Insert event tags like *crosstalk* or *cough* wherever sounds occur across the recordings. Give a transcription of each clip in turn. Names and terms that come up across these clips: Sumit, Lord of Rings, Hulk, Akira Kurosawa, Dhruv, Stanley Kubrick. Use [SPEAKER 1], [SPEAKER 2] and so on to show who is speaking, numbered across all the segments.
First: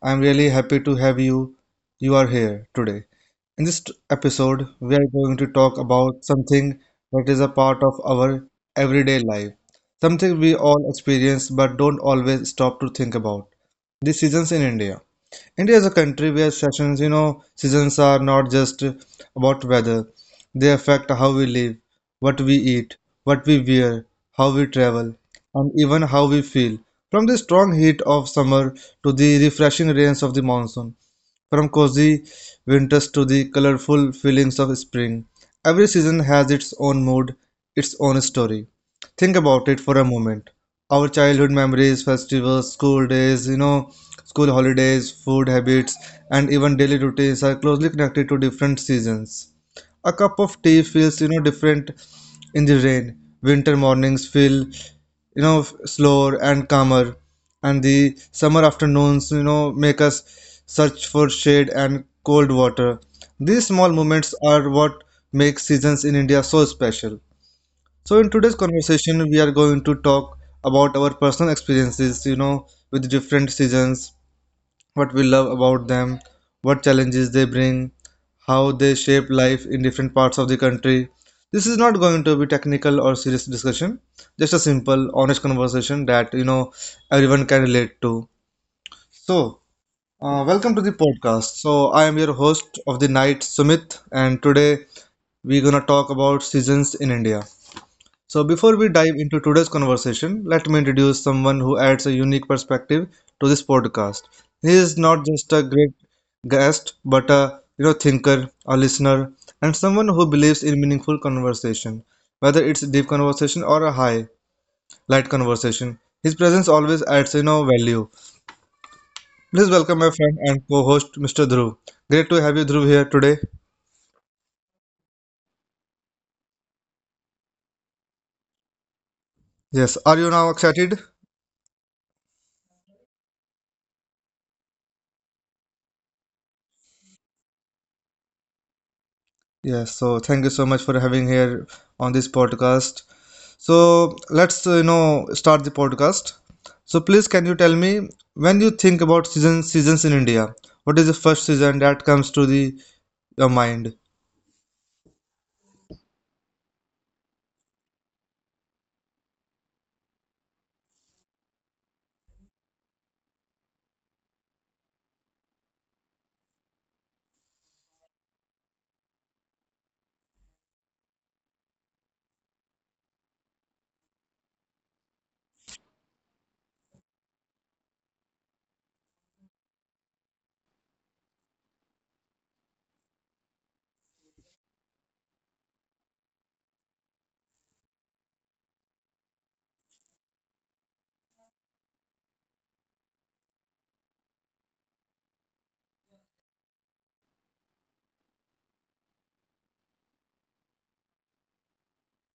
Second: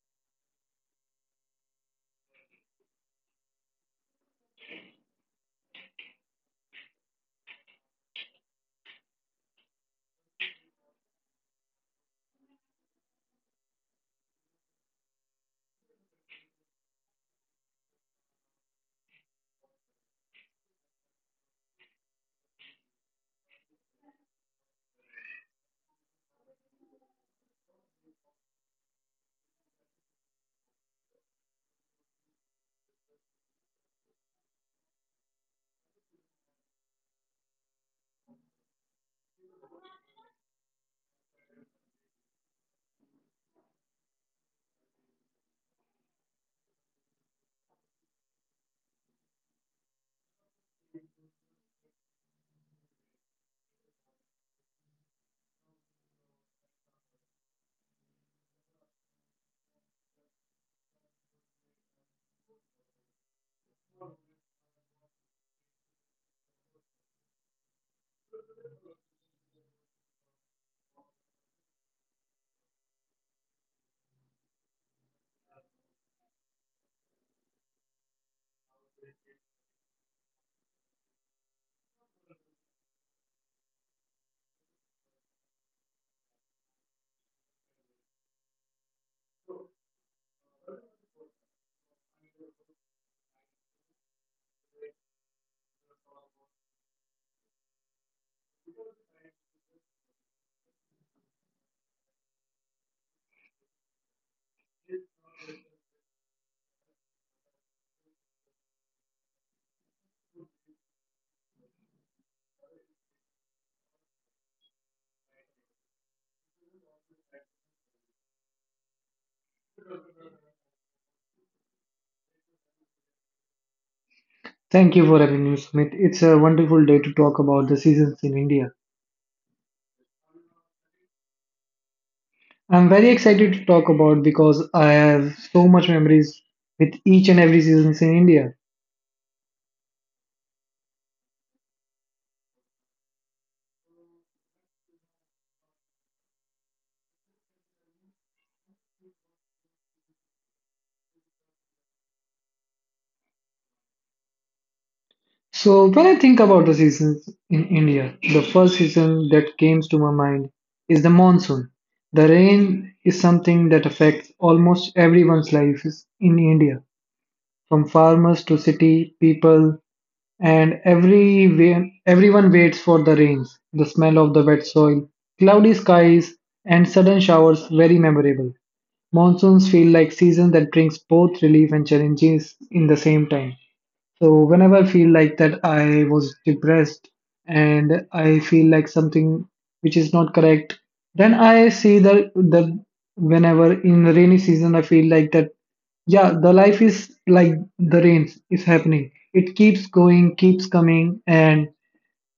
[SPEAKER 1] I'm really happy to have you. You are here today. In this episode, we are going to talk about something that is a part of our everyday life, something we all experience but don't always stop to think about. The seasons in India. India is a country where seasons are not just about weather. They affect how we live, what we eat, what we wear, how we travel, and even how we feel. From the strong heat of summer to the refreshing rains of the monsoon. From cozy winters to the colorful feelings of spring, every season has its own mood, its own story. Think about it for a moment. Our childhood memories, festivals, school days, you know, school holidays, food habits, and even daily routines are closely connected to different seasons. A cup of tea feels different in the rain. Winter mornings feel slower and calmer, and the summer afternoons make us search for shade and cold water. These small moments are what make seasons in India so special. So in today's conversation, we are going to talk about our personal experiences with different seasons, what we love about them, what challenges they bring, how they shape life in different parts of the country. This is not going to be technical or serious discussion, just a simple, honest conversation that everyone can relate to. So, welcome to the podcast. So, I am your host of the night, Sumit, and today we're gonna talk about seasons in India. So, before we dive into today's conversation, let me introduce someone who adds a unique perspective to this podcast. He is not just a great guest, but a thinker, a listener, and someone who believes in meaningful conversation, whether it's a deep conversation or a high light conversation. His presence always adds value. Please welcome my friend and co-host, Mr. Dhruv. Great to have you, Dhruv, here today.
[SPEAKER 2] Thank you for having me, Smith. It's a wonderful day to talk about the seasons in India.
[SPEAKER 1] Yes, are you now excited?
[SPEAKER 2] I'm very excited to talk about because I have so much memories with each and every seasons in India.
[SPEAKER 1] Yes, so thank you so much for having here on this podcast. So let's start the podcast. So please, can you tell me, when you think about seasons in India, what is the first season that comes to the your mind?
[SPEAKER 2] So when I think about the seasons in India, the first season that comes to my mind is the monsoon. The rain is something that affects almost everyone's lives in India, from farmers to city people, and everyone waits for the rains. The smell of the wet soil, cloudy skies, and sudden showers very memorable. Monsoons feel like seasons that brings both relief and challenges in the same time. So whenever I feel like that I was depressed and I feel like something which is not correct, then I see that the whenever in the rainy season I feel like that yeah, the life is like the rains is happening. It keeps going, keeps coming, and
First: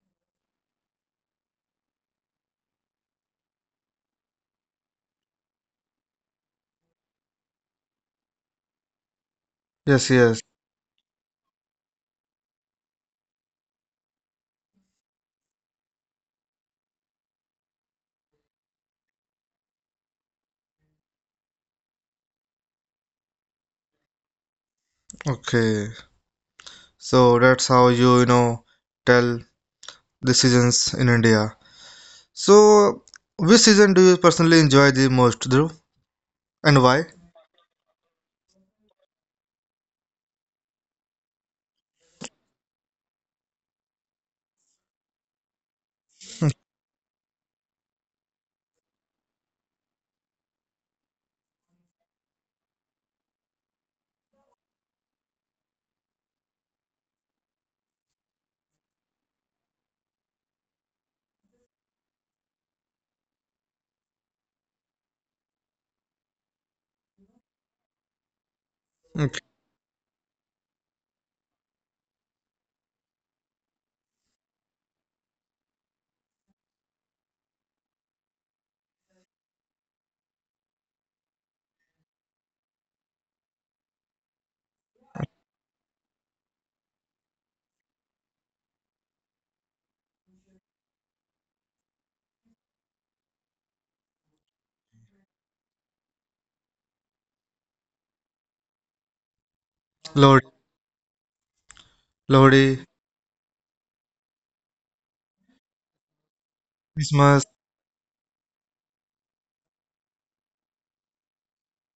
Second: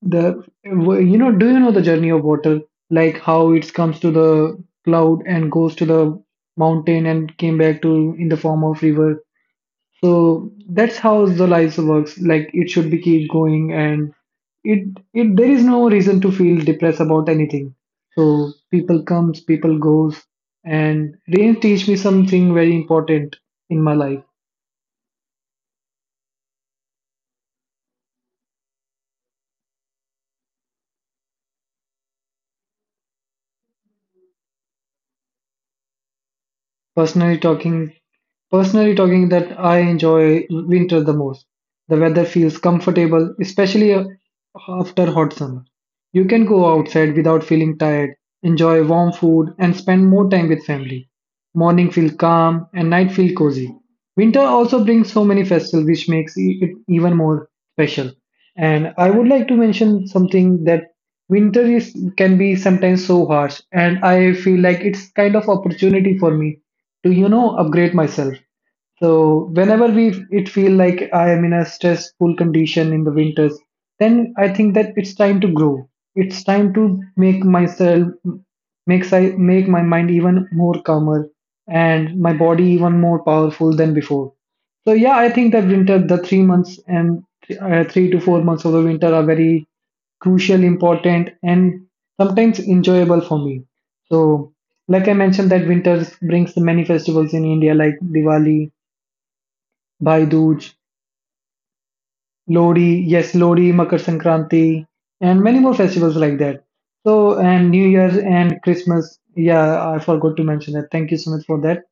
[SPEAKER 2] the you know do you know the journey of water, like how it comes to the cloud and goes to the mountain and came back to in the form of river,
[SPEAKER 1] Yes, yes.
[SPEAKER 2] so that's how Zolize works. Like it should be keep going, and it it there is no reason to feel depressed about anything. So people comes, people goes, and rain teach me something very important in my life.
[SPEAKER 1] Okay. So that's how you you know tell the seasons in India. So which season do you personally enjoy the most, Dhruv, and why?
[SPEAKER 2] Personally talking, Personally talking that I enjoy winter the most. The weather feels comfortable, especially after hot summer. You can go outside without feeling tired, enjoy warm food and spend more time with family. Morning feel calm and night feel cozy. Winter also brings so many festivals which makes it even more special. And I would like to mention something that winter is can be sometimes so harsh, and I feel like it's kind of opportunity for me to upgrade myself.
[SPEAKER 1] Okay.
[SPEAKER 2] So whenever we it feel like I am in a stressful condition in the winters, then I think that it's time to grow. It's time to make myself make my mind even more calmer and my body even more powerful than before. So yeah, I think that winter, the 3 months and 3 to 4 months of the winter are very crucial, important, and sometimes enjoyable for me. So like I mentioned, that winter brings many festivals in India, like Diwali, Bhai
[SPEAKER 1] Lord,
[SPEAKER 2] Dooj,
[SPEAKER 1] Lodi,
[SPEAKER 2] Lodi, yes, Lodi, Makar Sankranti, and many more festivals like that. So,
[SPEAKER 1] Christmas.
[SPEAKER 2] and New Year and Christmas. Yeah, I forgot to mention that. Thank you so much for that.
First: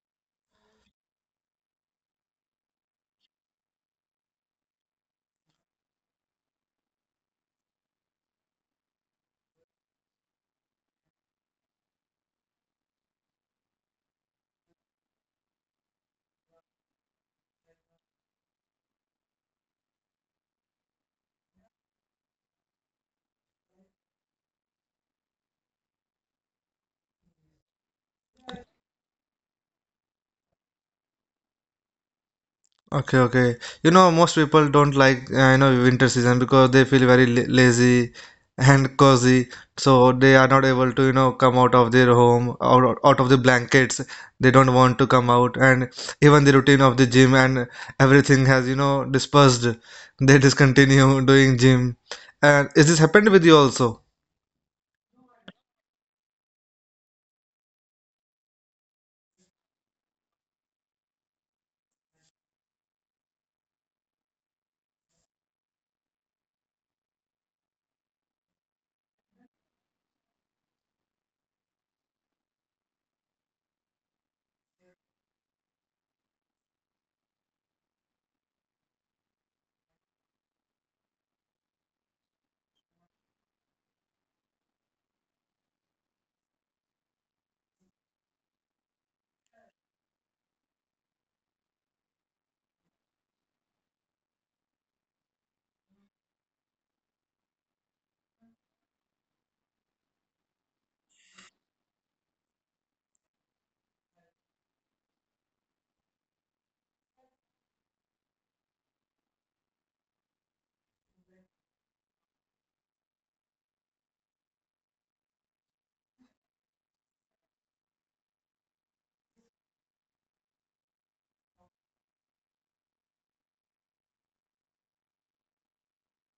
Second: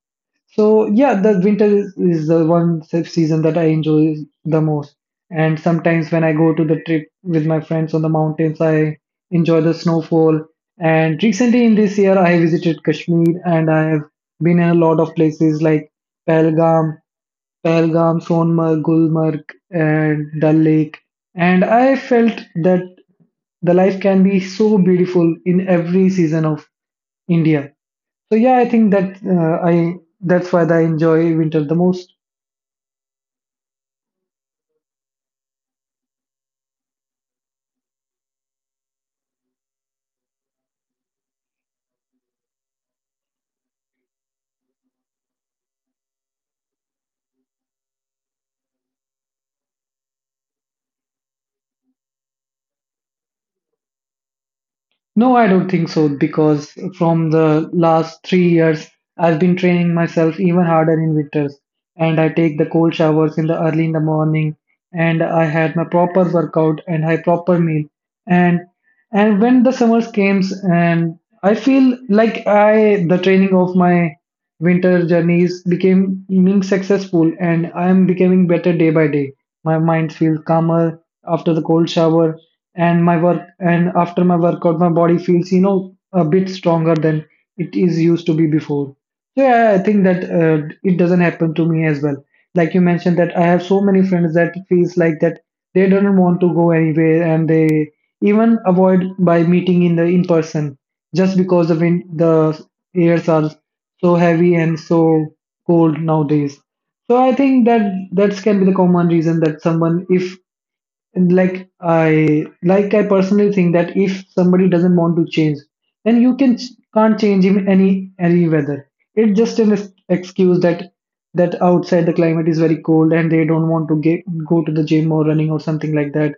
[SPEAKER 2] So yeah, the winter is the one season that I enjoy the most. And sometimes when I go to the trip with my friends on the mountains, I enjoy the snowfall. And recently in this year, I visited Kashmir and I have been in a lot of places like Pahalgam, Pahalgam, Sonmarg, Gulmarg, and Dal Lake. And I felt that the life can be so beautiful in every season of India. So yeah, I think that I that's why I enjoy winter the most.
[SPEAKER 1] Okay, okay. You know, most people don't like winter season because they feel very lazy and cozy, so they are not able to come out of their home or out of the blankets. They don't want to come out, and even the routine of the gym and everything has dispersed. They discontinue *laughs* doing gym, and is this happened with you also?
[SPEAKER 2] No, I don't think so, because from the last 3 years, I've been training myself even harder in winters, and I take the cold showers in the early in the morning, and I had my proper workout and I proper meal, and when the summers came, and I feel like I the training of my winter journeys became being successful, and I am becoming better day by day. My mind feels calmer after the cold shower, and my work and after my workout my body feels a bit stronger than it is used to be before. So yeah, I think that it doesn't happen to me as well. Like you mentioned, that I have so many friends that feels like that they don't want to go anywhere, and they even avoid by meeting in the in person, just because the airs are so heavy and so cold nowadays. So I think that that can be the common reason that someone if and like I personally think that if somebody doesn't want to change, then you can can't change him any weather. It's just an excuse that outside the climate is very cold and they don't want to get, go to the gym or running or something like that.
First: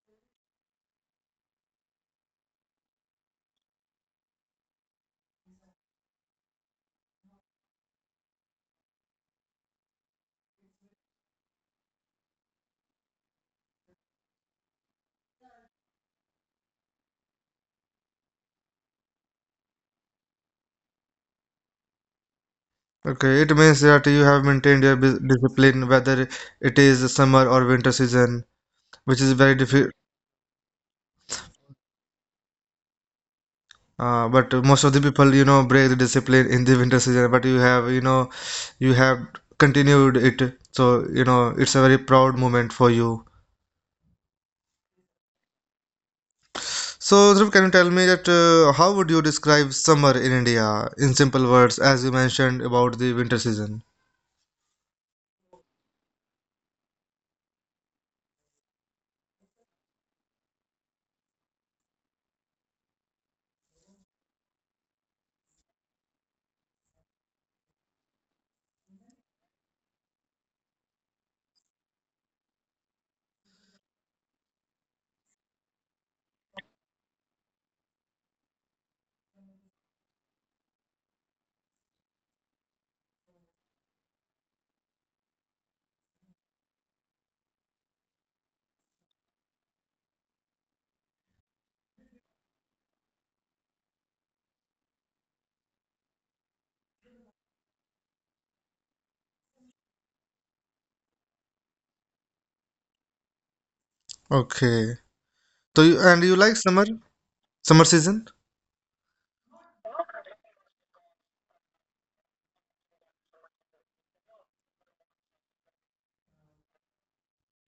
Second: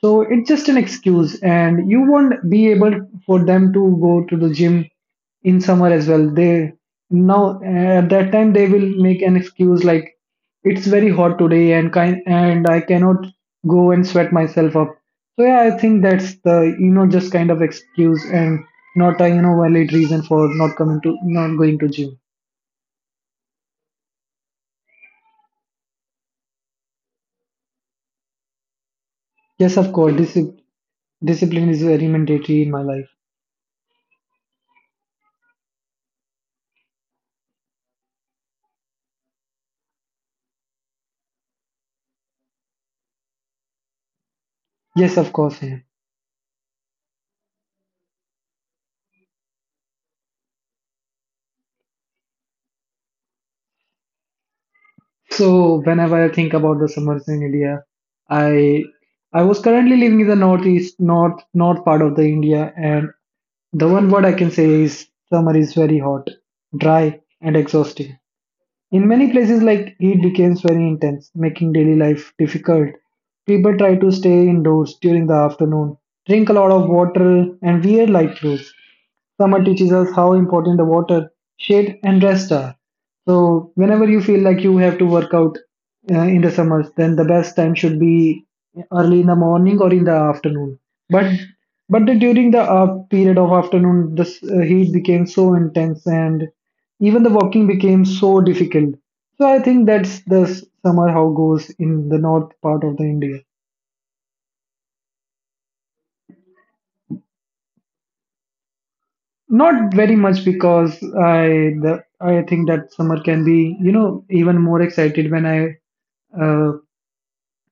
[SPEAKER 2] So it's just an excuse, and you won't be able for them to go to the gym in summer as well. They now at that time they will make an excuse like it's very hot today and kind and I cannot go and sweat myself up. So yeah, I think that's the just kind of excuse and not a valid reason for not coming to not going to gym.
[SPEAKER 1] Okay, it means that you have maintained your discipline, whether it is summer or winter season, which is very.
[SPEAKER 2] Yes, of
[SPEAKER 1] Diff
[SPEAKER 2] course, discipline is very mandatory in my life.
[SPEAKER 1] But most of the people, break the discipline in the winter season. But you have continued it. So, it's a very proud moment for you.
[SPEAKER 2] Yes, of course. Yeah.
[SPEAKER 1] So, Dhruv, can you tell me that how would you describe summer in India in simple words, as you mentioned about the winter season?
[SPEAKER 2] So whenever I think about the summers in India, I I was currently living in the northeast, north part of the India, and the one word I can say is summer is very hot, dry, and exhausting. In many places, like heat becomes very intense, making daily life difficult. People try to stay indoors during the afternoon, drink a lot of water, and wear light clothes. Summer teaches us how important the water, shade, and rest are. So, whenever you feel like you have to work out in the summers, then the best time should be early in the morning or in the afternoon. But during the period of afternoon, the heat became so intense, and even the walking became so difficult. So I think that's the summer how goes in the north part of the India.
[SPEAKER 1] Okay. So, you like summer season?
[SPEAKER 2] Not very much, because I think that summer can be even more excited when I uh,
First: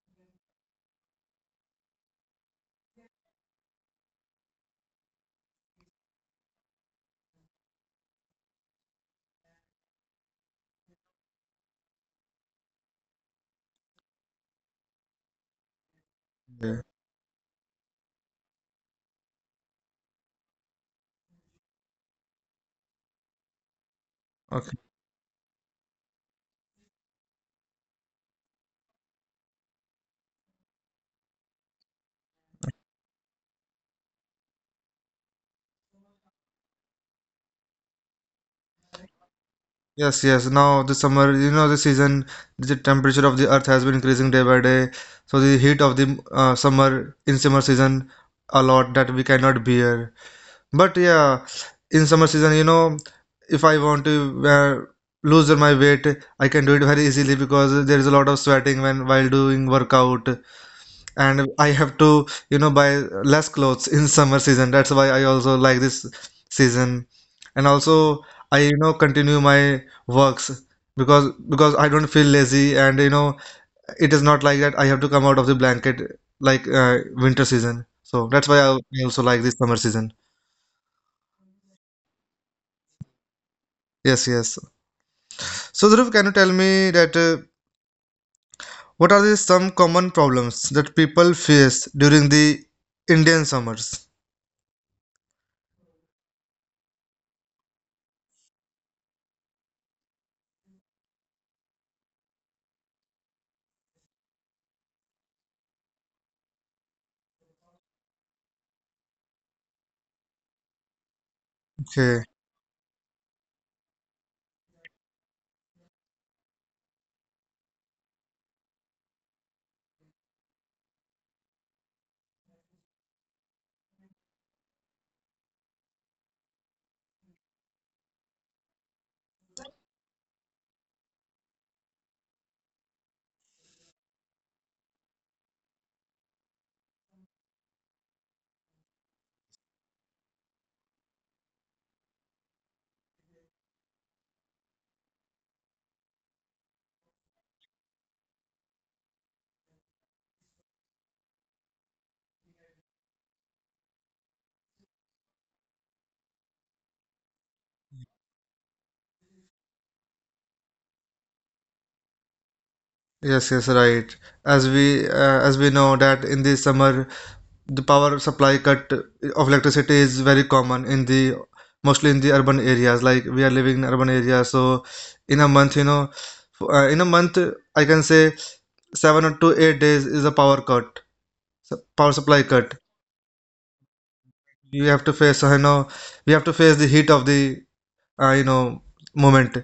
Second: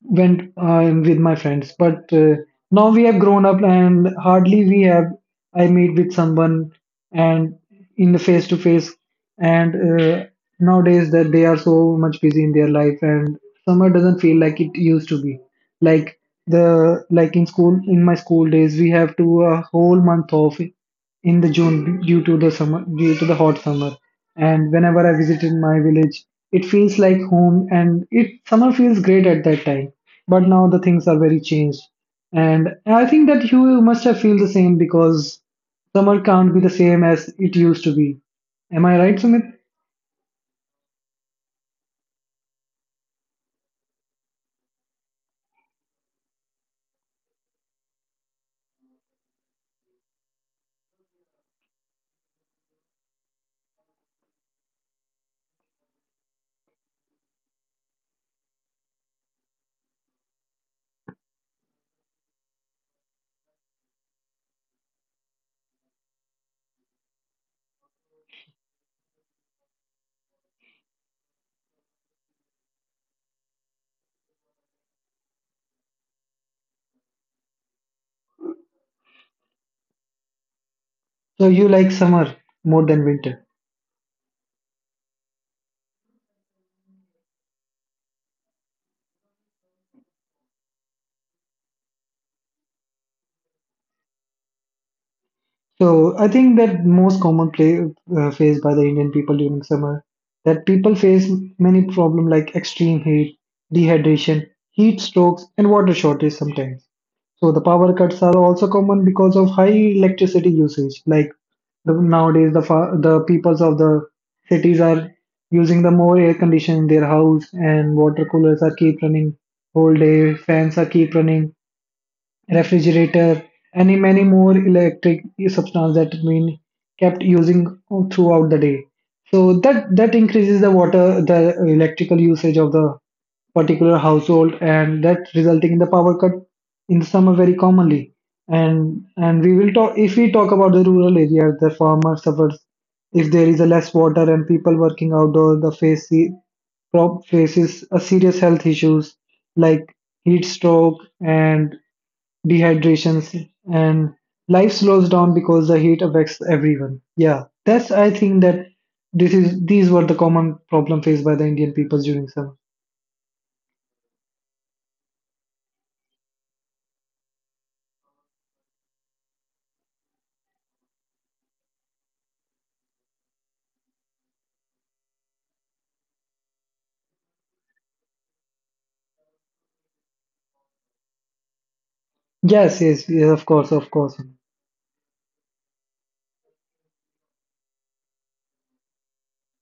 [SPEAKER 2] went with my friends, but now we have grown up and hardly we have I meet with someone and in the face to face and uh, nowadays that they are so much busy in their life, and summer doesn't feel like it used to be, like
[SPEAKER 1] Yeah.
[SPEAKER 2] the like in school in my school days we have to a whole month off in the June due to the summer, due to the hot summer. And
[SPEAKER 1] Okay.
[SPEAKER 2] whenever I visited my village, it feels like home, and it summer feels great at that time. But now the things are very changed. And I think that you must have feel the same, because summer can't be the same as it used to be. Am I right, Sumit?
[SPEAKER 1] Yes, yes. Now the summer, the season, the temperature of the earth has been increasing day by day. So the heat of the summer in summer season, a lot that we cannot bear. But yeah, in summer season, if I want to lose my weight, I can do it very easily because there is a lot of sweating when while doing workout, and I have to, buy less clothes in summer season. That's why I also like this season. And also I, continue my works because I don't feel lazy, and it is not like that I have to come out of the blanket like winter season. So that's why I also like this summer season.
[SPEAKER 2] So you like summer more than winter.
[SPEAKER 1] Yes, yes. So, Dhruv, can you tell me that what are the some common problems that people face during the Indian summers?
[SPEAKER 2] So I think that most common play faced by the Indian people during summer that people face many problems like extreme heat, dehydration, heat strokes, and water shortage sometimes. So the power cuts are also common because of high electricity usage. Like the,
[SPEAKER 1] Okay.
[SPEAKER 2] nowadays, the peoples of the cities are using the more air condition in their house, and water coolers are keep running whole day, fans are keep running, refrigerator, and many more electric substances that we kept using throughout the day. So that that increases the water, the electrical usage of the particular household, and that resulting in the power cut in summer very commonly. And we will talk if we talk about the rural areas, the farmer suffers if there is a less water, and people working outdoor, the face the prop faces a serious health issues like heat stroke and dehydrations, and life slows down because the heat affects everyone. Yeah, that's I think that this is these were the common problem faced by the Indian people during summer.
[SPEAKER 1] Yes, yes, right. As we know that in the summer, the power supply cut of electricity is very common in the mostly in the urban areas. Like we are living in urban areas, so in a month, I can say seven or to 8 days is a power cut, power supply cut.
[SPEAKER 2] Yes, yes, yes,
[SPEAKER 1] You have to face, you know, we have to face the heat of the uh, you know moment.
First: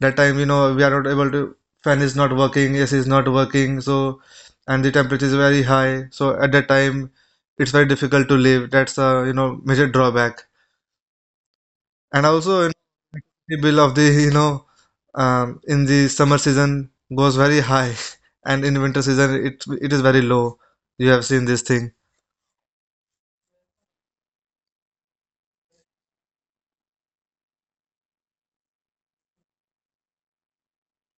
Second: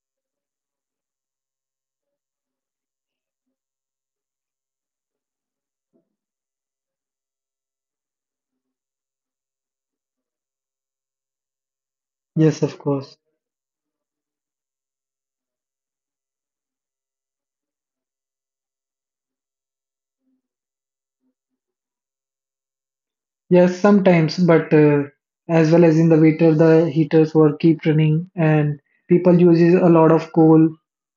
[SPEAKER 1] That time we are not able to, fan is not working, AC is not working, so and the temperature is very high, so at that time it's very difficult to live. That's a major drawback. And also,
[SPEAKER 2] of course,
[SPEAKER 1] the bill of the in the summer season goes very high *laughs* and in winter season it is very low. You have seen this thing?
[SPEAKER 2] yes, sometimes, but as well as in the winter, the heaters were keep running, and people uses a lot of coal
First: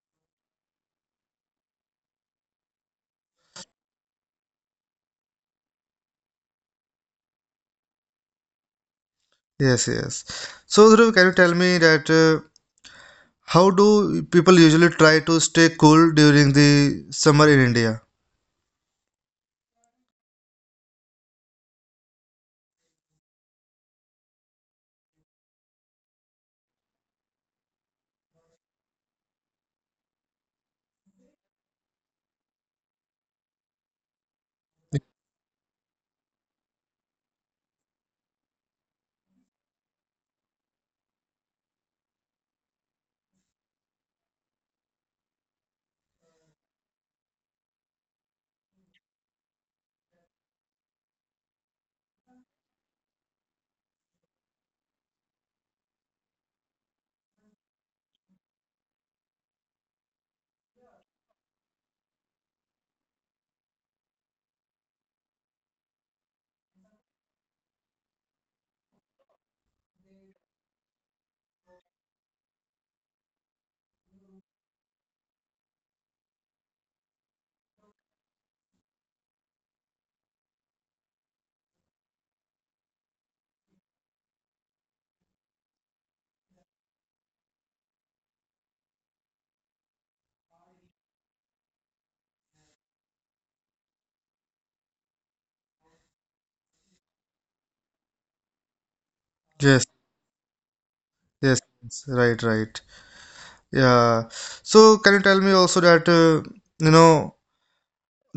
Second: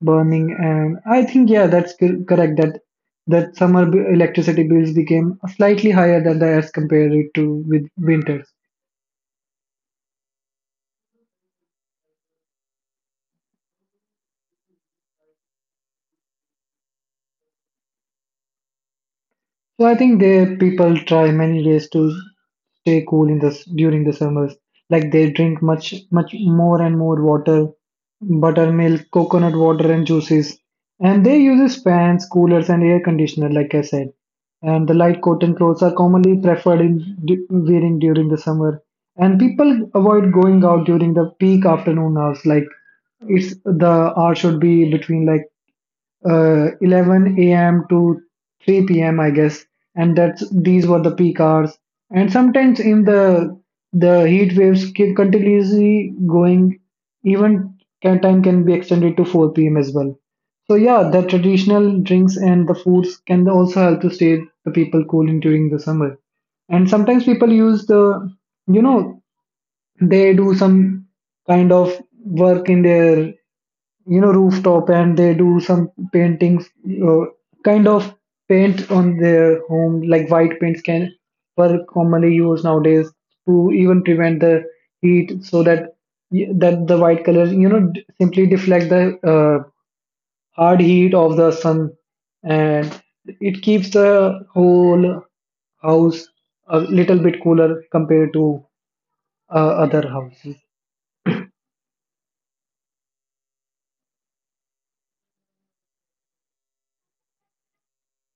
[SPEAKER 2] burning, and I think yeah, that's correct that summer electricity bills became slightly higher than the as compared it to with winters.
[SPEAKER 1] Yes, yes. So, Dhruv, can you tell me that how do people usually try to stay cool during the summer in India?
[SPEAKER 2] So I think they people try many ways to stay cool in this during the summers. Like they drink much more and more water, buttermilk, coconut water and juices. And they uses fans, coolers and air conditioner, like I said. And the light cotton clothes are commonly preferred in wearing during the summer. And people avoid going out during the peak afternoon hours, like it's the hour should be between like 11 a.m. to 3 p.m. I guess, and that's these were the peak hours. And sometimes in the heat waves keep continuously going, even can, time can be extended to 4 p.m. as well. So yeah, the traditional drinks and the foods can also help to stay the people cool in during the summer. And sometimes people use the, you know they do some kind of work in their, rooftop, and they do some paintings, uh, kind of paint on their home. Like white paints can were commonly used nowadays to even prevent the heat, so that that the white colors, simply deflect the hard heat of the sun, and it keeps the whole house a little bit cooler compared to uh,
[SPEAKER 1] Yes,
[SPEAKER 2] other houses.
[SPEAKER 1] yes, yes, right, right. Yeah. So, can you tell me also that, you know,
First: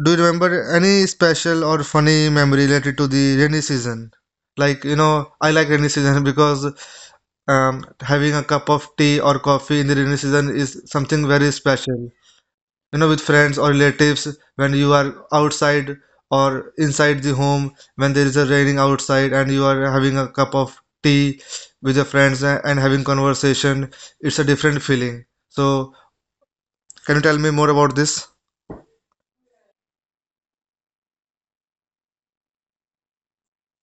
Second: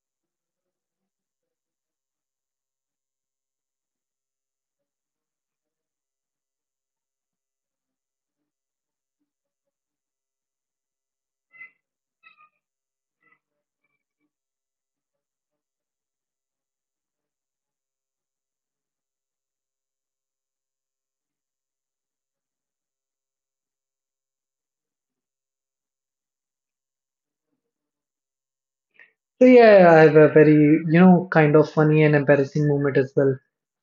[SPEAKER 1] do you remember any special or funny memory related to the rainy season? Like, I like rainy season *laughs* because having a cup of tea or coffee in the rainy season is something very special. With friends or relatives, when you are outside or inside the home, when there is a raining outside and you are having a cup of tea with your friends and having conversation, it's a different feeling. So, can you tell me more about this?
[SPEAKER 2] So yeah, yeah, I have a very, kind of funny and embarrassing moment as well.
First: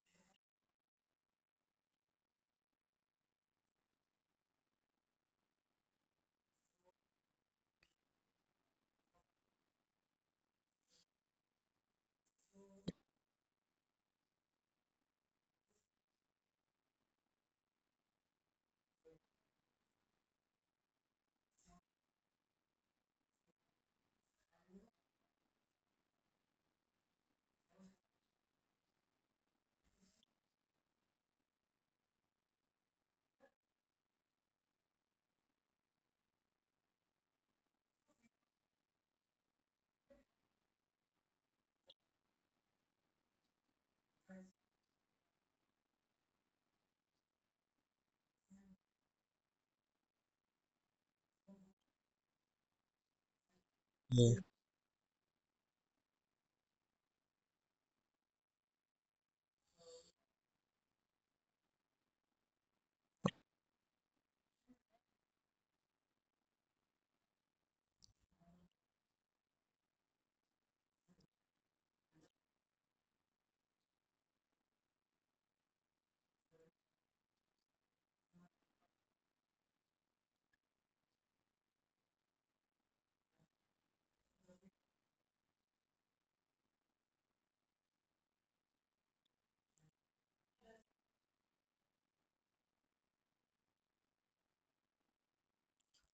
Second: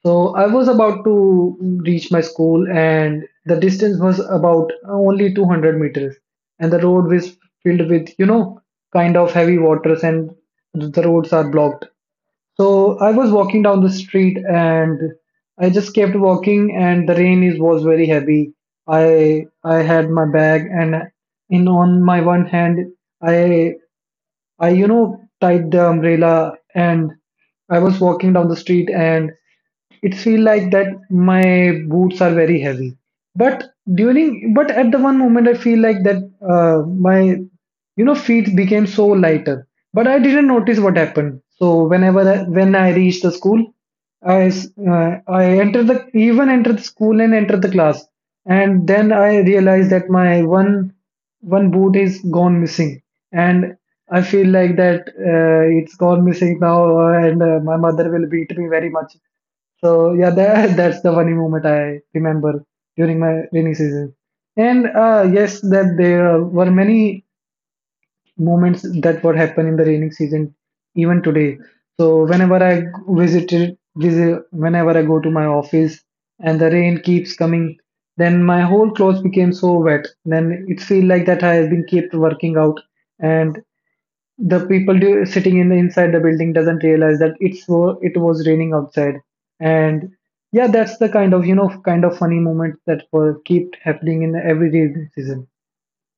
[SPEAKER 2] So I was about to reach my school, and the distance was about only 200 meters, and the road was filled with, kind of heavy waters, and the roads are blocked. So I was walking down the street, and I just kept walking, and the rain is was very heavy. I had my bag, and in on my one hand, I I tied the umbrella, and I was walking down the street, and it feel like that my boots are very heavy. But but at the one moment, I feel like that my, feet became so lighter. But I didn't notice what happened. So when I reached the school, I entered the even entered the school, and entered the class, and then I realized that my one boot is gone missing, and I feel like that it's gone missing now, and my mother will beat me very much. So yeah, that *laughs* that's the funny moment I remember during my rainy season. And yes, that there were many moments that would happen in the rainy season, even today. So whenever I whenever I go to my office, and the rain keeps coming, then my whole clothes became so wet. Then it feel like that I have been kept working out, and the people sitting in the inside the building, doesn't realize that it was raining outside. And yeah, that's the kind of, kind of funny moments that were keep happening in every rainy season.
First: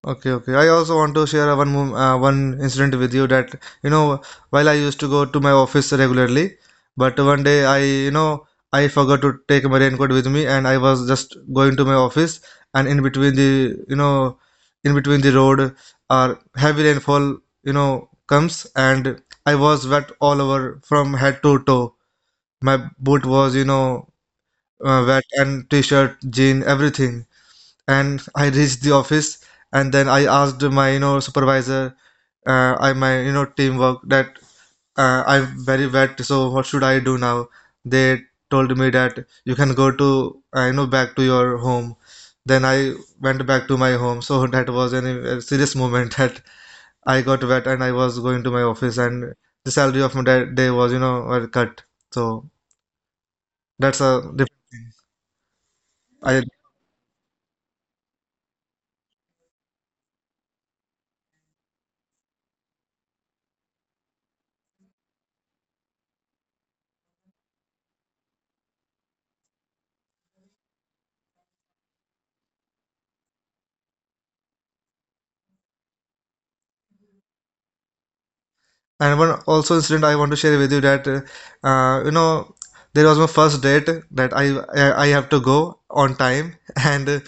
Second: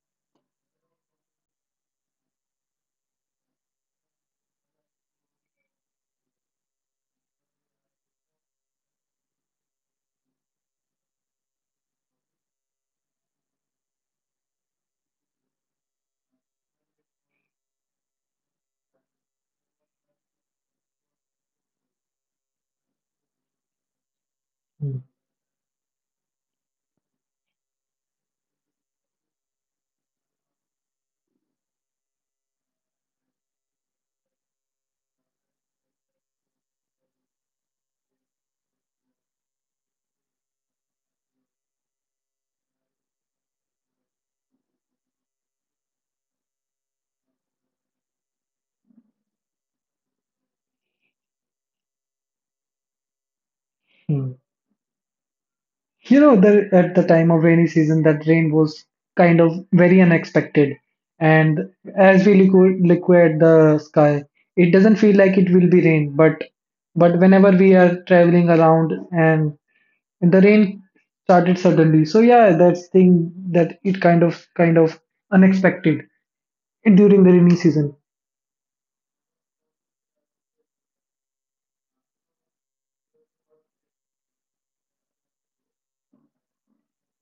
[SPEAKER 1] Okay, okay. I also want to share one one incident with you that you know while I used to go to my office regularly, but one day I you know I forgot to take my raincoat with me, and I was just going to my office, and you know in between the road, heavy rainfall comes, and I was wet all over from head to toe. My boot was
[SPEAKER 2] Hmm.
[SPEAKER 1] wet, and t-shirt, jean, everything, and I reached the office, and then I asked my supervisor, I my teamwork, that I'm very wet, so what should I do now? They told me that you can go to back to your home. Then I went back to my home, so *laughs* that was a serious moment *laughs* that I got wet and I was going to my office, and the salary of my day was were cut, so that's a
[SPEAKER 2] Hmm.
[SPEAKER 1] diff-
[SPEAKER 2] you know
[SPEAKER 1] I
[SPEAKER 2] the, at the time of rainy season, that rain was kind of very unexpected, and as we liquid the sky, it doesn't feel like it will be rain, but whenever we are traveling around and the rain started suddenly. So yeah, that's thing that it kind of, unexpected during the rainy season.
[SPEAKER 1] and one also incident I want to share with you that uh, you know there was my first date, that I have to go on time *laughs* and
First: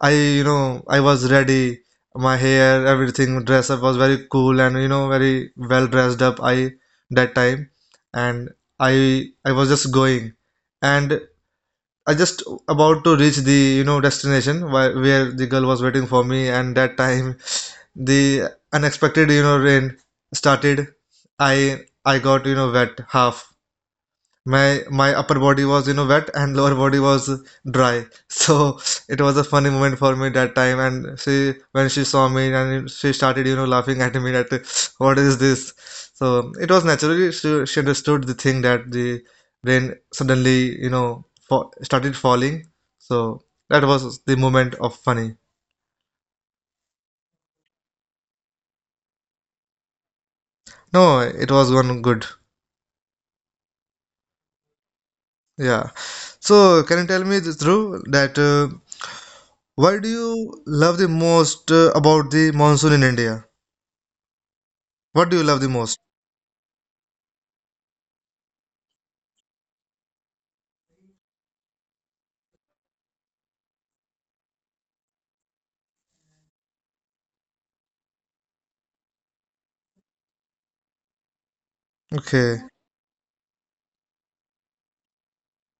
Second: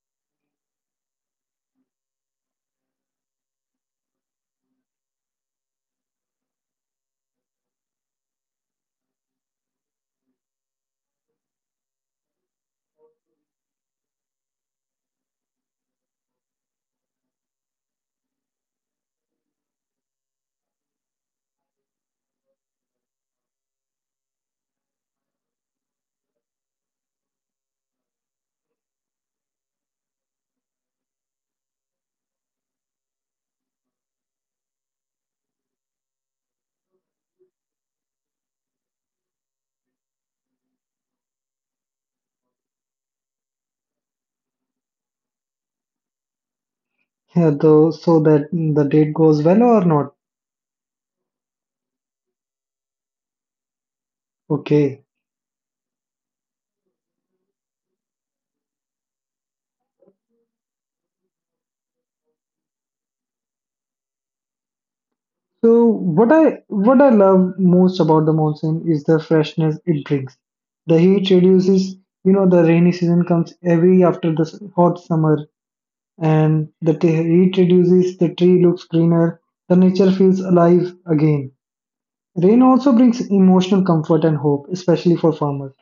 [SPEAKER 1] I you know I was ready, my hair, everything, dress up was very cool, and very well dressed up I that time, and I was just going, and I just about to reach the destination, where the girl was waiting for me, and that time the unexpected rain started. I got wet half, my upper body was wet, and *laughs* lower body was dry, so it was a funny moment for me that time, and she when she saw me, and she started laughing at me, that *laughs* what is this? So it was naturally, she understood the thing, that the rain suddenly started falling, so that was the moment of funny.
[SPEAKER 2] Yeah, though, so that the date goes well or not?
[SPEAKER 1] No, it was one good.
[SPEAKER 2] Okay.
[SPEAKER 1] Yeah. So, can you tell me, this, Dhruv, that why do you love the most about the monsoon in India? What do you love the
[SPEAKER 2] So
[SPEAKER 1] most?
[SPEAKER 2] what I love most about the monsoon is the freshness it brings. The heat reduces. You know, the rainy season comes every after the hot summer, and the heat reduces, the tree looks greener, the nature feels alive again.
[SPEAKER 1] Okay.
[SPEAKER 2] Rain also brings emotional comfort and hope, especially for farmers.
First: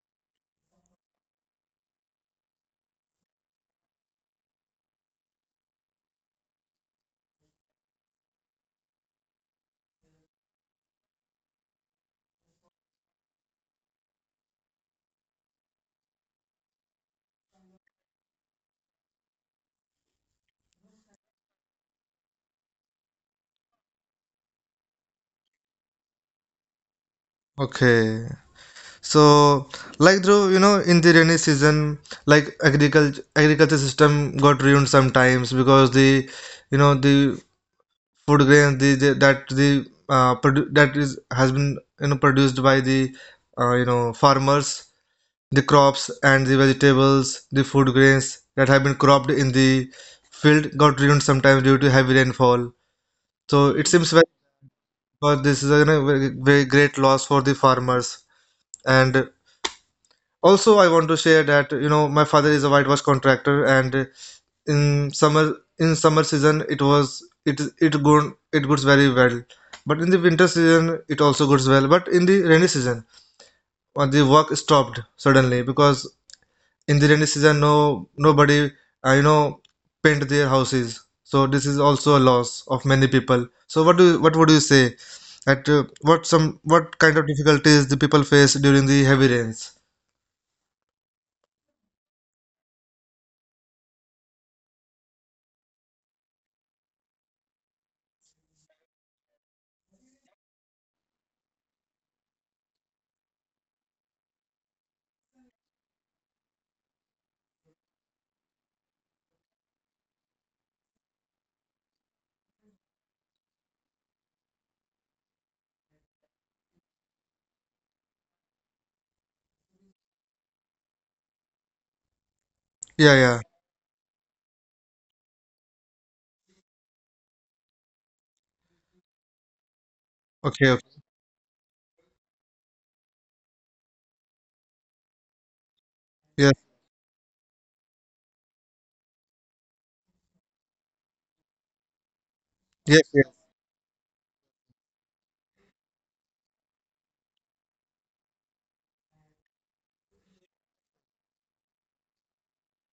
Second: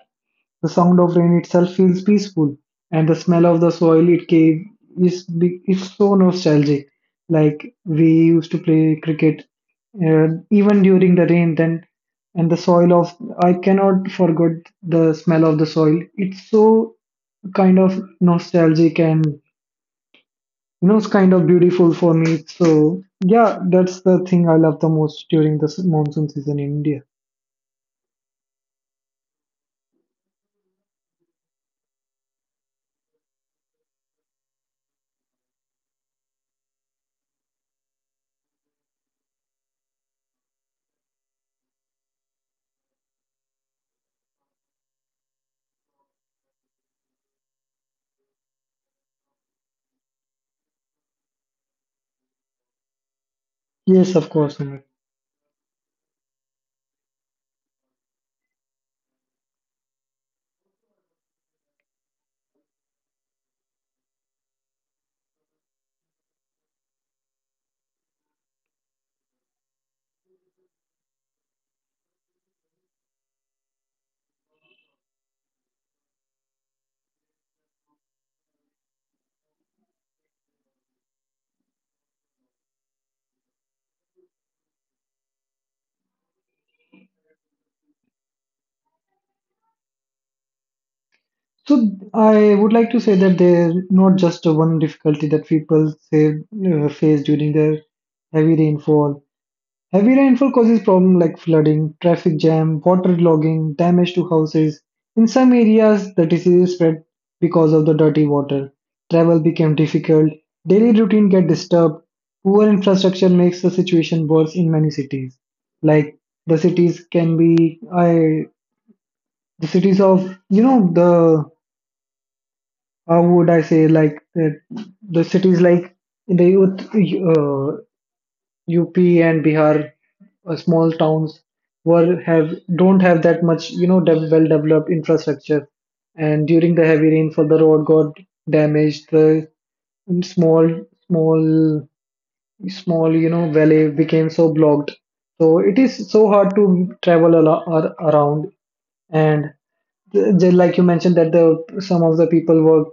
[SPEAKER 2] The sound of rain itself feels peaceful, and the smell of the soil it gave is so nostalgic. Like we used to play cricket, even during the rain. Then, and the soil of, I cannot forget the smell of the soil. It's so kind of nostalgic, and it's kind of beautiful for me. So yeah, that's the thing I love the most during the monsoon season in India.
[SPEAKER 1] Okay. So, like Dhruv, in the rainy season, like agriculture system got ruined sometimes because the food grain the that the produ that is has been produced by the farmers. The crops and the vegetables, the food grains that have been cropped in the field got ruined sometimes due to heavy rainfall. So it seems
[SPEAKER 2] Yes,
[SPEAKER 1] very,
[SPEAKER 2] of course, Amit.
[SPEAKER 1] but this is a very, very great loss for the farmers. And also, I want to share that you know my father is a whitewash contractor, and in summer season it was it it good it goes very well, but in the winter season it also goes well. But in the rainy season, the work stopped suddenly because in the rainy season no nobody uh, you know paint their houses, so this is also a loss of many people. So what would you say at what kind of difficulties the people face during the heavy rains?
[SPEAKER 2] So I would like to say that there's not just a one difficulty that people say face during their heavy rainfall. Heavy rainfall causes problems like flooding, traffic jam, water logging, damage to houses. In some areas, the disease spread because of the dirty water. Travel became difficult. Daily routine get disturbed. Poor infrastructure makes the situation worse in many cities. Like the cities can be, I, the cities of, the,
[SPEAKER 1] yeah
[SPEAKER 2] how
[SPEAKER 1] yeah
[SPEAKER 2] would I say, like the cities like in the youth, uh, UP and Bihar,
[SPEAKER 1] okay
[SPEAKER 2] small
[SPEAKER 1] okay
[SPEAKER 2] towns were have don't have that much, well developed infrastructure, and
[SPEAKER 1] Yes.
[SPEAKER 2] during the heavy rainfall the road got damaged. The small small
[SPEAKER 1] yes
[SPEAKER 2] small
[SPEAKER 1] yes
[SPEAKER 2] valley became so blocked. So it is so hard to travel a lot around, and like you mentioned that the some of the people were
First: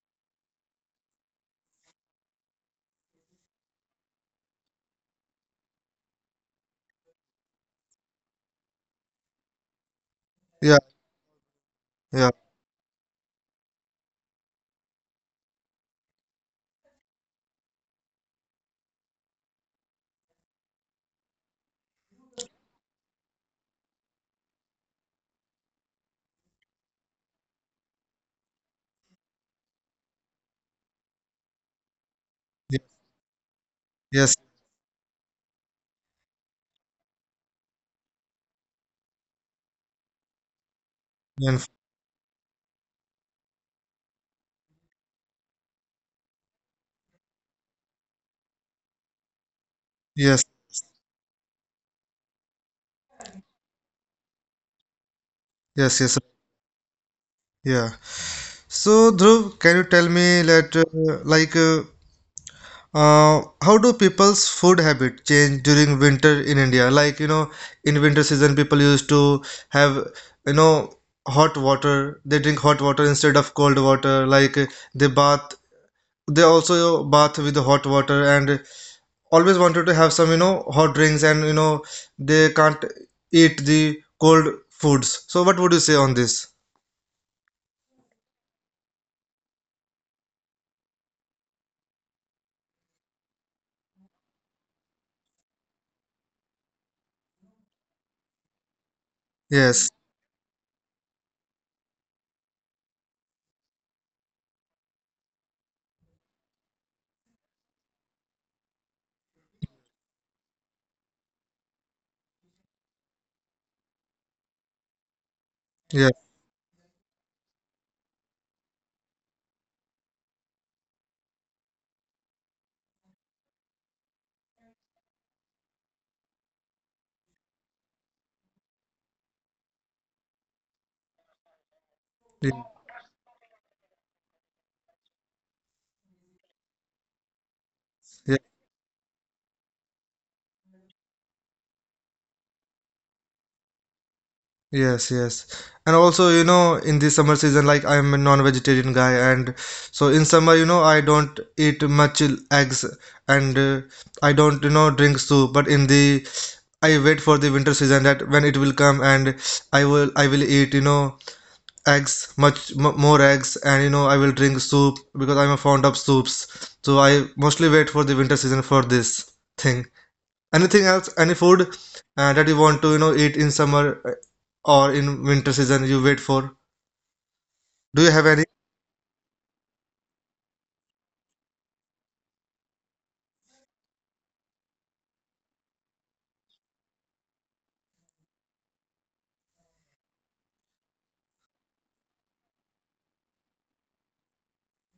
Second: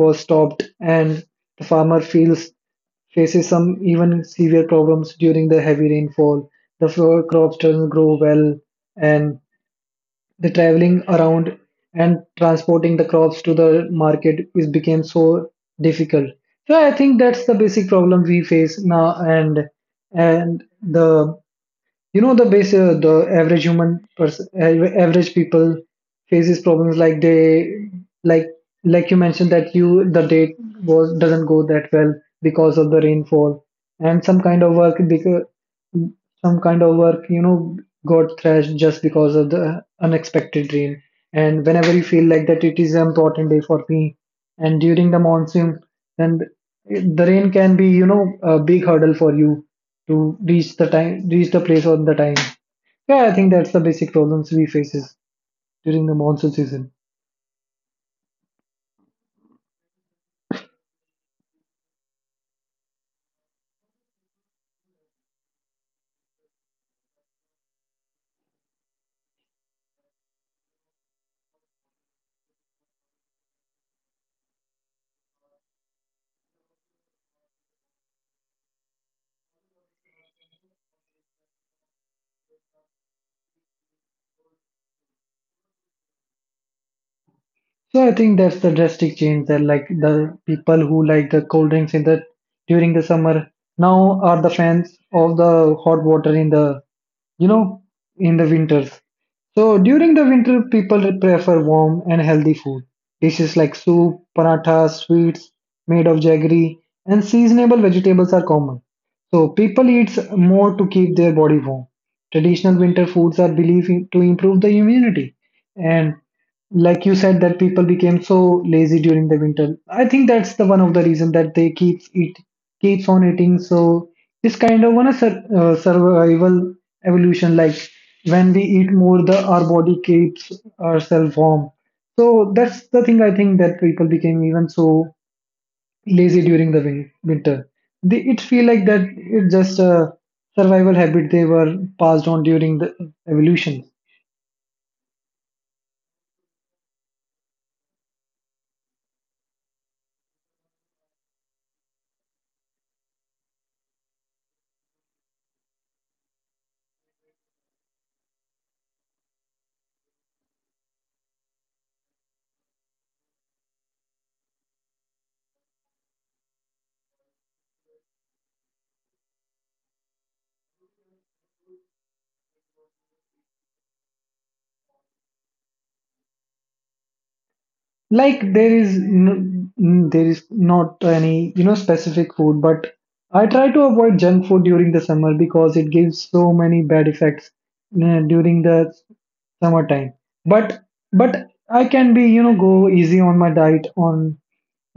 [SPEAKER 2] was stopped, and the farmer feels faces some even severe problems during the heavy rainfall. The crops doesn't grow well, and the
[SPEAKER 1] yeah
[SPEAKER 2] traveling around and
[SPEAKER 1] yeah.
[SPEAKER 2] transporting the crops to the market is became so difficult. So I think that's the basic problem we face now, and the, the base, the average human, person, average people faces problems like they, like you mentioned that you, the date was doesn't go that well because
[SPEAKER 1] Yeah,
[SPEAKER 2] of the rainfall, and
[SPEAKER 1] yes.
[SPEAKER 2] some kind of work because some kind of work, got thrashed just because of the unexpected rain. And
[SPEAKER 1] And-
[SPEAKER 2] whenever you feel like that it is an important day for me, and during the monsoon, then the rain can be, a big hurdle for you to
[SPEAKER 1] yes.
[SPEAKER 2] reach the time, reach the place on the time. Yeah, I think that's the basic problems we faces
[SPEAKER 1] yes
[SPEAKER 2] during the
[SPEAKER 1] yes
[SPEAKER 2] monsoon season.
[SPEAKER 1] Yeah. So Dhruv, can you tell me that how do people's food habit change during winter in India? Like, you know, in winter season, people used to have, you know, hot water. They drink hot water instead of cold water. Like, they bath. They also bath with the hot water and always wanted to have some, you know, hot drinks and, you know, they can't eat the cold foods. So, what would you say on this?
[SPEAKER 2] So I think that's the drastic change that, like, the people who like the cold drinks in the, during the summer, now are the fans of the hot water in the, you know in the winters. So
[SPEAKER 1] Yes.
[SPEAKER 2] during the winter, people prefer warm and healthy food. Dishes like soup, paratha, sweets made of jaggery, and seasonable vegetables are common. So people eats more to keep their body warm. Traditional winter foods are believed to improve the immunity. And
[SPEAKER 1] Yeah.
[SPEAKER 2] like you said, that people became so lazy during the winter. I think that's the one of the reason that they keeps on eating. So this kind of one is a survival evolution. Like when we eat more, the our body keeps ourselves warm.
[SPEAKER 1] Yeah.
[SPEAKER 2] So that's the thing I think, that people became even so lazy during the winter. They, it feel like that it's just a survival habit they were passed on during the evolution.
[SPEAKER 1] Yes, yes. And also, you know, in the summer season, like I'm a non-vegetarian guy, and so in summer, you know, I don't eat much eggs and I don't, you know, drink soup. But in the, I wait for the winter season that when it will come and I will eat, you know, eggs, much m more eggs, and you know, I will drink soup because I'm a fond of soups. So I mostly wait for the winter season for this thing. Anything else? Any food that you want to, you know, eat in summer or in winter season you wait for? Do you have
[SPEAKER 2] Like
[SPEAKER 1] any?
[SPEAKER 2] there is there is not any, specific food, but I try to avoid junk food during the summer because it gives so many bad effects during the summertime. But I can be, go easy on my diet on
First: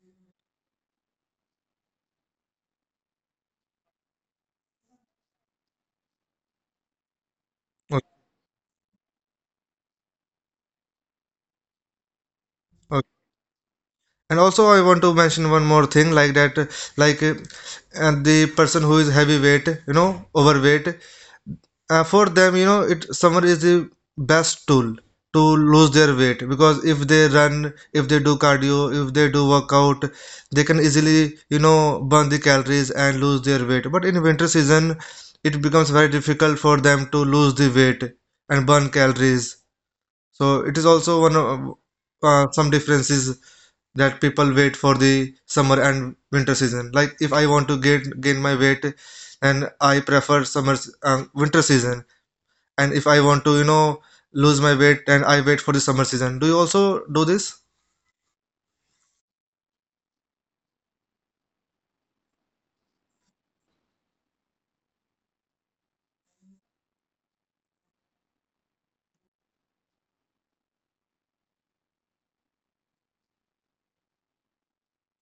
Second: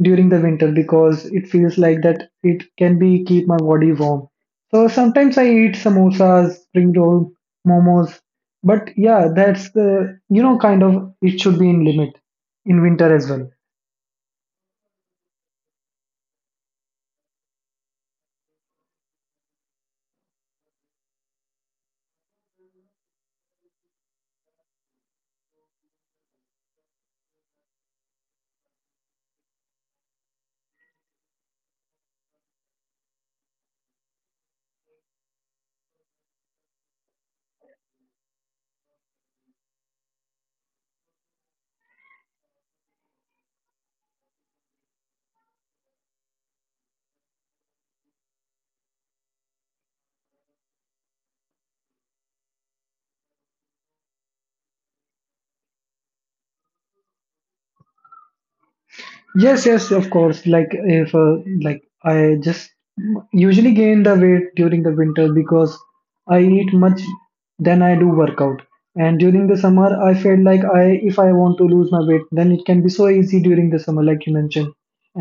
[SPEAKER 2] during the winter because it feels like that it can be keep my body warm. So sometimes I eat samosas, spring roll,
[SPEAKER 1] Okay,
[SPEAKER 2] momos, but yeah, that's the, kind of, it should be in limit in
[SPEAKER 1] okay.
[SPEAKER 2] winter as well.
[SPEAKER 1] And also, I want to mention one more thing like that, like uh, and the person who is heavyweight, you know, overweight, for them you know it summer is the best tool to lose their weight, because if they run, if they do cardio, if they do workout, they can easily you know burn the calories and lose their weight. But in winter season it becomes very difficult for them to lose the weight and burn calories. So it is also one of some differences that people wait for the summer and winter season. Like if I want to gain my weight, and I prefer summer, winter season, and if I want to, you know, lose my weight, and I wait for the summer season. Do you also do this?
[SPEAKER 2] Yes, yes, of course. Like if like I just usually gain the weight during the winter because I eat much than I do workout. And during the summer, I felt like I if I want to lose my weight, then it can be so easy during the summer, like you mentioned.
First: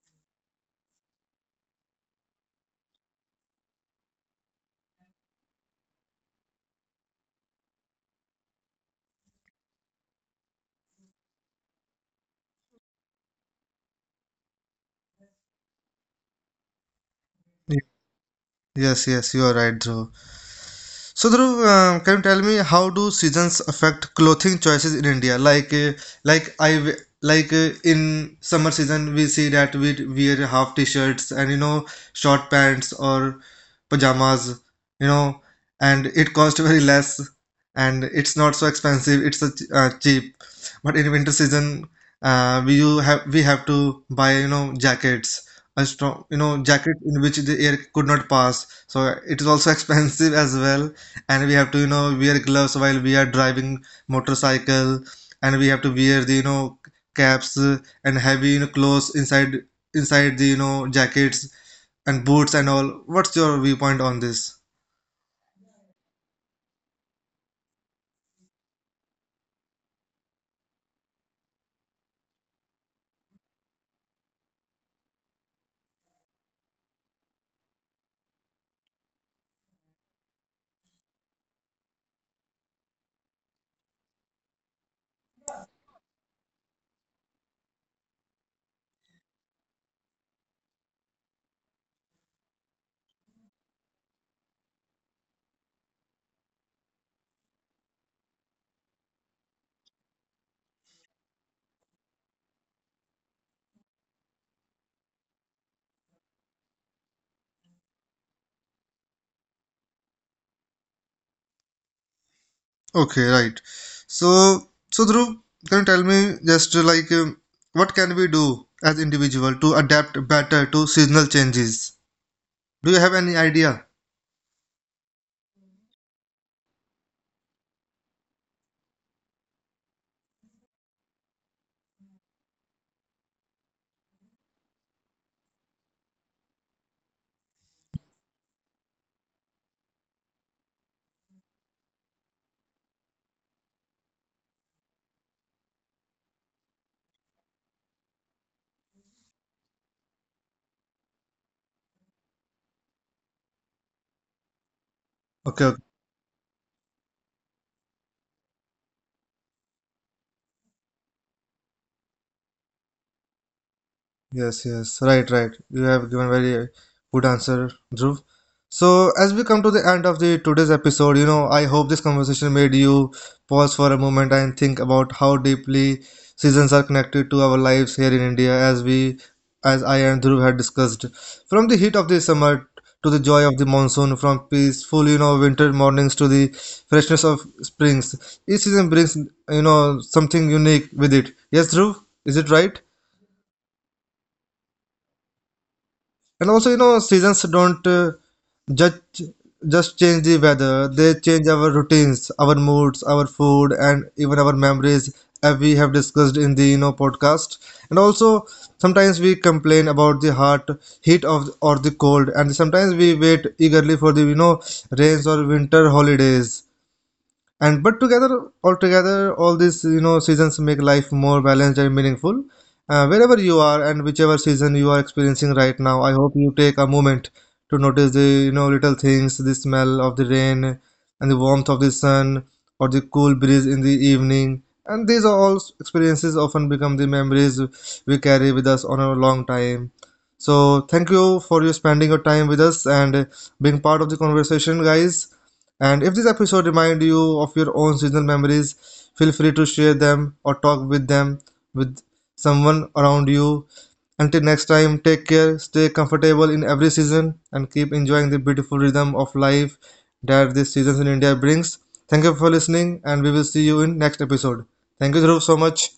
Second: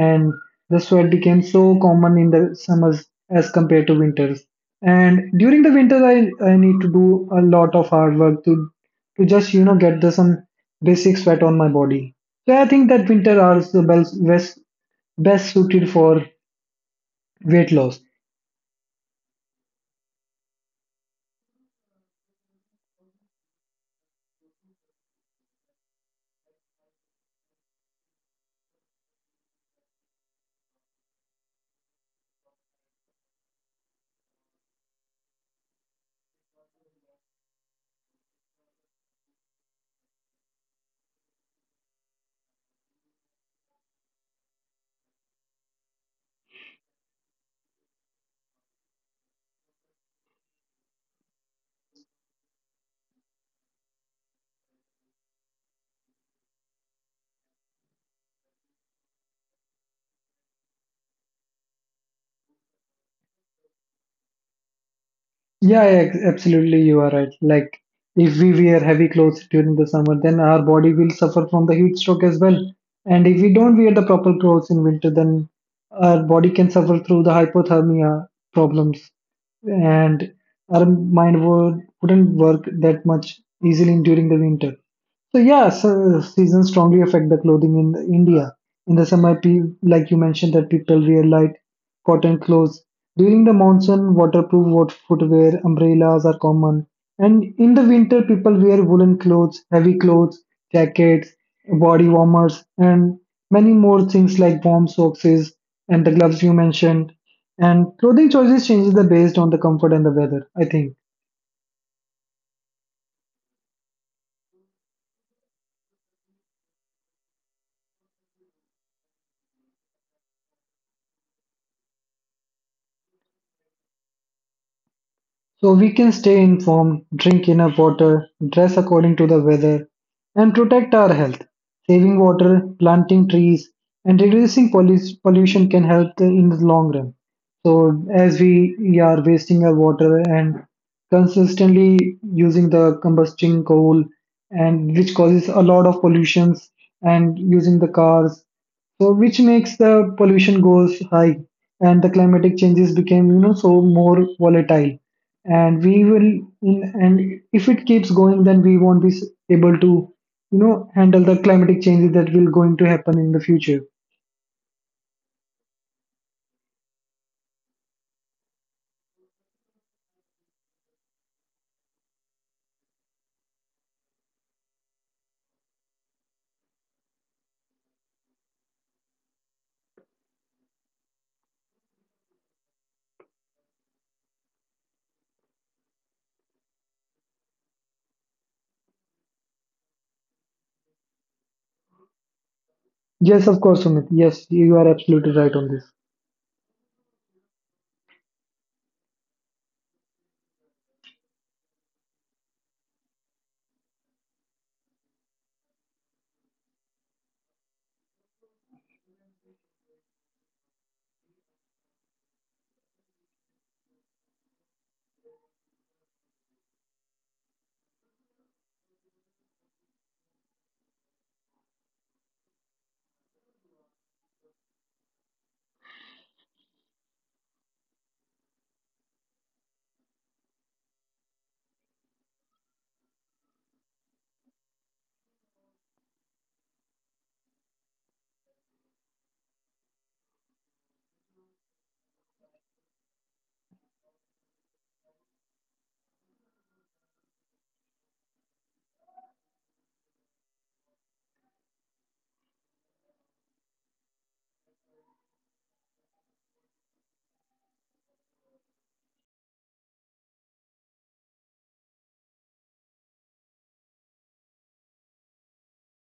[SPEAKER 2] And the sweat became so common in the summers as compared to winters. And during the winter, I need to do a lot of hard work to just, get the some basic sweat on my body. So I think that winter are the best, best suited for weight
[SPEAKER 1] Ye-
[SPEAKER 2] loss.
[SPEAKER 1] Yes, yes, you are right, Dhruv. So Dhruv, can you tell me how do seasons affect clothing choices in India? Like, like I w- in summer season we see that we wear half t-shirts and you know short pants or pajamas, you know, and it costs *laughs* very less and it's not so expensive. It's a, cheap. But in winter season, we have to buy you know jackets, a strong you know jacket in which the air could not pass. So it is also *laughs* expensive as well, and we have to you know wear gloves while we are driving motorcycle, and we have to wear the you know caps, and heavy you know clothes inside the you know jackets and boots and all. What's your viewpoint on this?
[SPEAKER 2] Yeah, yeah, absolutely, you are right. Like if we wear heavy clothes during the summer, then our body will suffer from the heat stroke as well. And if we don't wear the proper clothes in winter, then our body can suffer through the hypothermia problems, and our mind wouldn't work that much easily during the winter. So yeah, so seasons strongly affect the clothing in India. In the summer, like you mentioned, that people wear light cotton clothes. During the monsoon, waterproof footwear, umbrellas are common. And in the winter, people wear woolen clothes, heavy clothes, jackets, body warmers, and many more things like warm socks and the gloves you mentioned. And clothing choices changes the based on the comfort and the weather, I think.
[SPEAKER 1] Okay, right. So so Dhruv, can you tell me just what can we do as individual to adapt better to seasonal changes? Do you have any idea?
[SPEAKER 2] So we can stay informed, drink enough water, dress according to the weather, and protect our health. Saving water, planting trees, and reducing pollution can help the, in the long run. So as we are wasting our water and consistently using the combusting coal, and which causes a lot of pollutions, and using the cars, so which makes the pollution goes high, and the climatic changes became, so more volatile,
[SPEAKER 1] Okay.
[SPEAKER 2] and we will in, and if it keeps going, then we won't be able to, you know handle the climatic changes that will going to happen in the future.
[SPEAKER 1] Yes, yes, right, right. You have given very good answer, Dhruv. So as we come to the end of the today's episode, you know, I hope this conversation made you pause for a moment and think about how deeply seasons are connected to our lives here in India, as we as I and Dhruv had discussed. From the heat of the summer to the joy of the monsoon, from peaceful, you know, winter mornings to the freshness of springs. Each season brings, you know, something unique with it. Yes, Dhruv, is it right?
[SPEAKER 2] Yes, of course, Sumit, yes, you are absolutely right on this.
[SPEAKER 1] And also, you know, seasons don't just just change the weather. They change our routines, our moods, our food, and even our memories, as we have discussed in the you know podcast. And also, sometimes we complain about the hot heat of or the cold, and sometimes we wait eagerly for the you know rains or winter holidays, and but together altogether all these you know seasons make life more balanced and meaningful. Uh, wherever you are and whichever season you are experiencing right now, I hope you take a moment to notice the you know little things, the smell of the rain and the warmth of the sun or the cool breeze in the evening, and these are all experiences often become the memories we carry with us on a long time. So thank you for you spending your time with us and being part of the conversation guys, and if this episode reminded you of your own seasonal memories, feel free to share them or talk with them with someone around you. Until next time, take care, stay comfortable in every season, and keep enjoying the beautiful rhythm of life that this season in India brings. Thank you for listening, and we will see you in next episode. Thank you, Dhruv, so much.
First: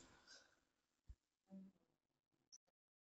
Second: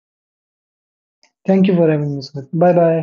[SPEAKER 2] Thank you for having me, Sumit. Bye bye.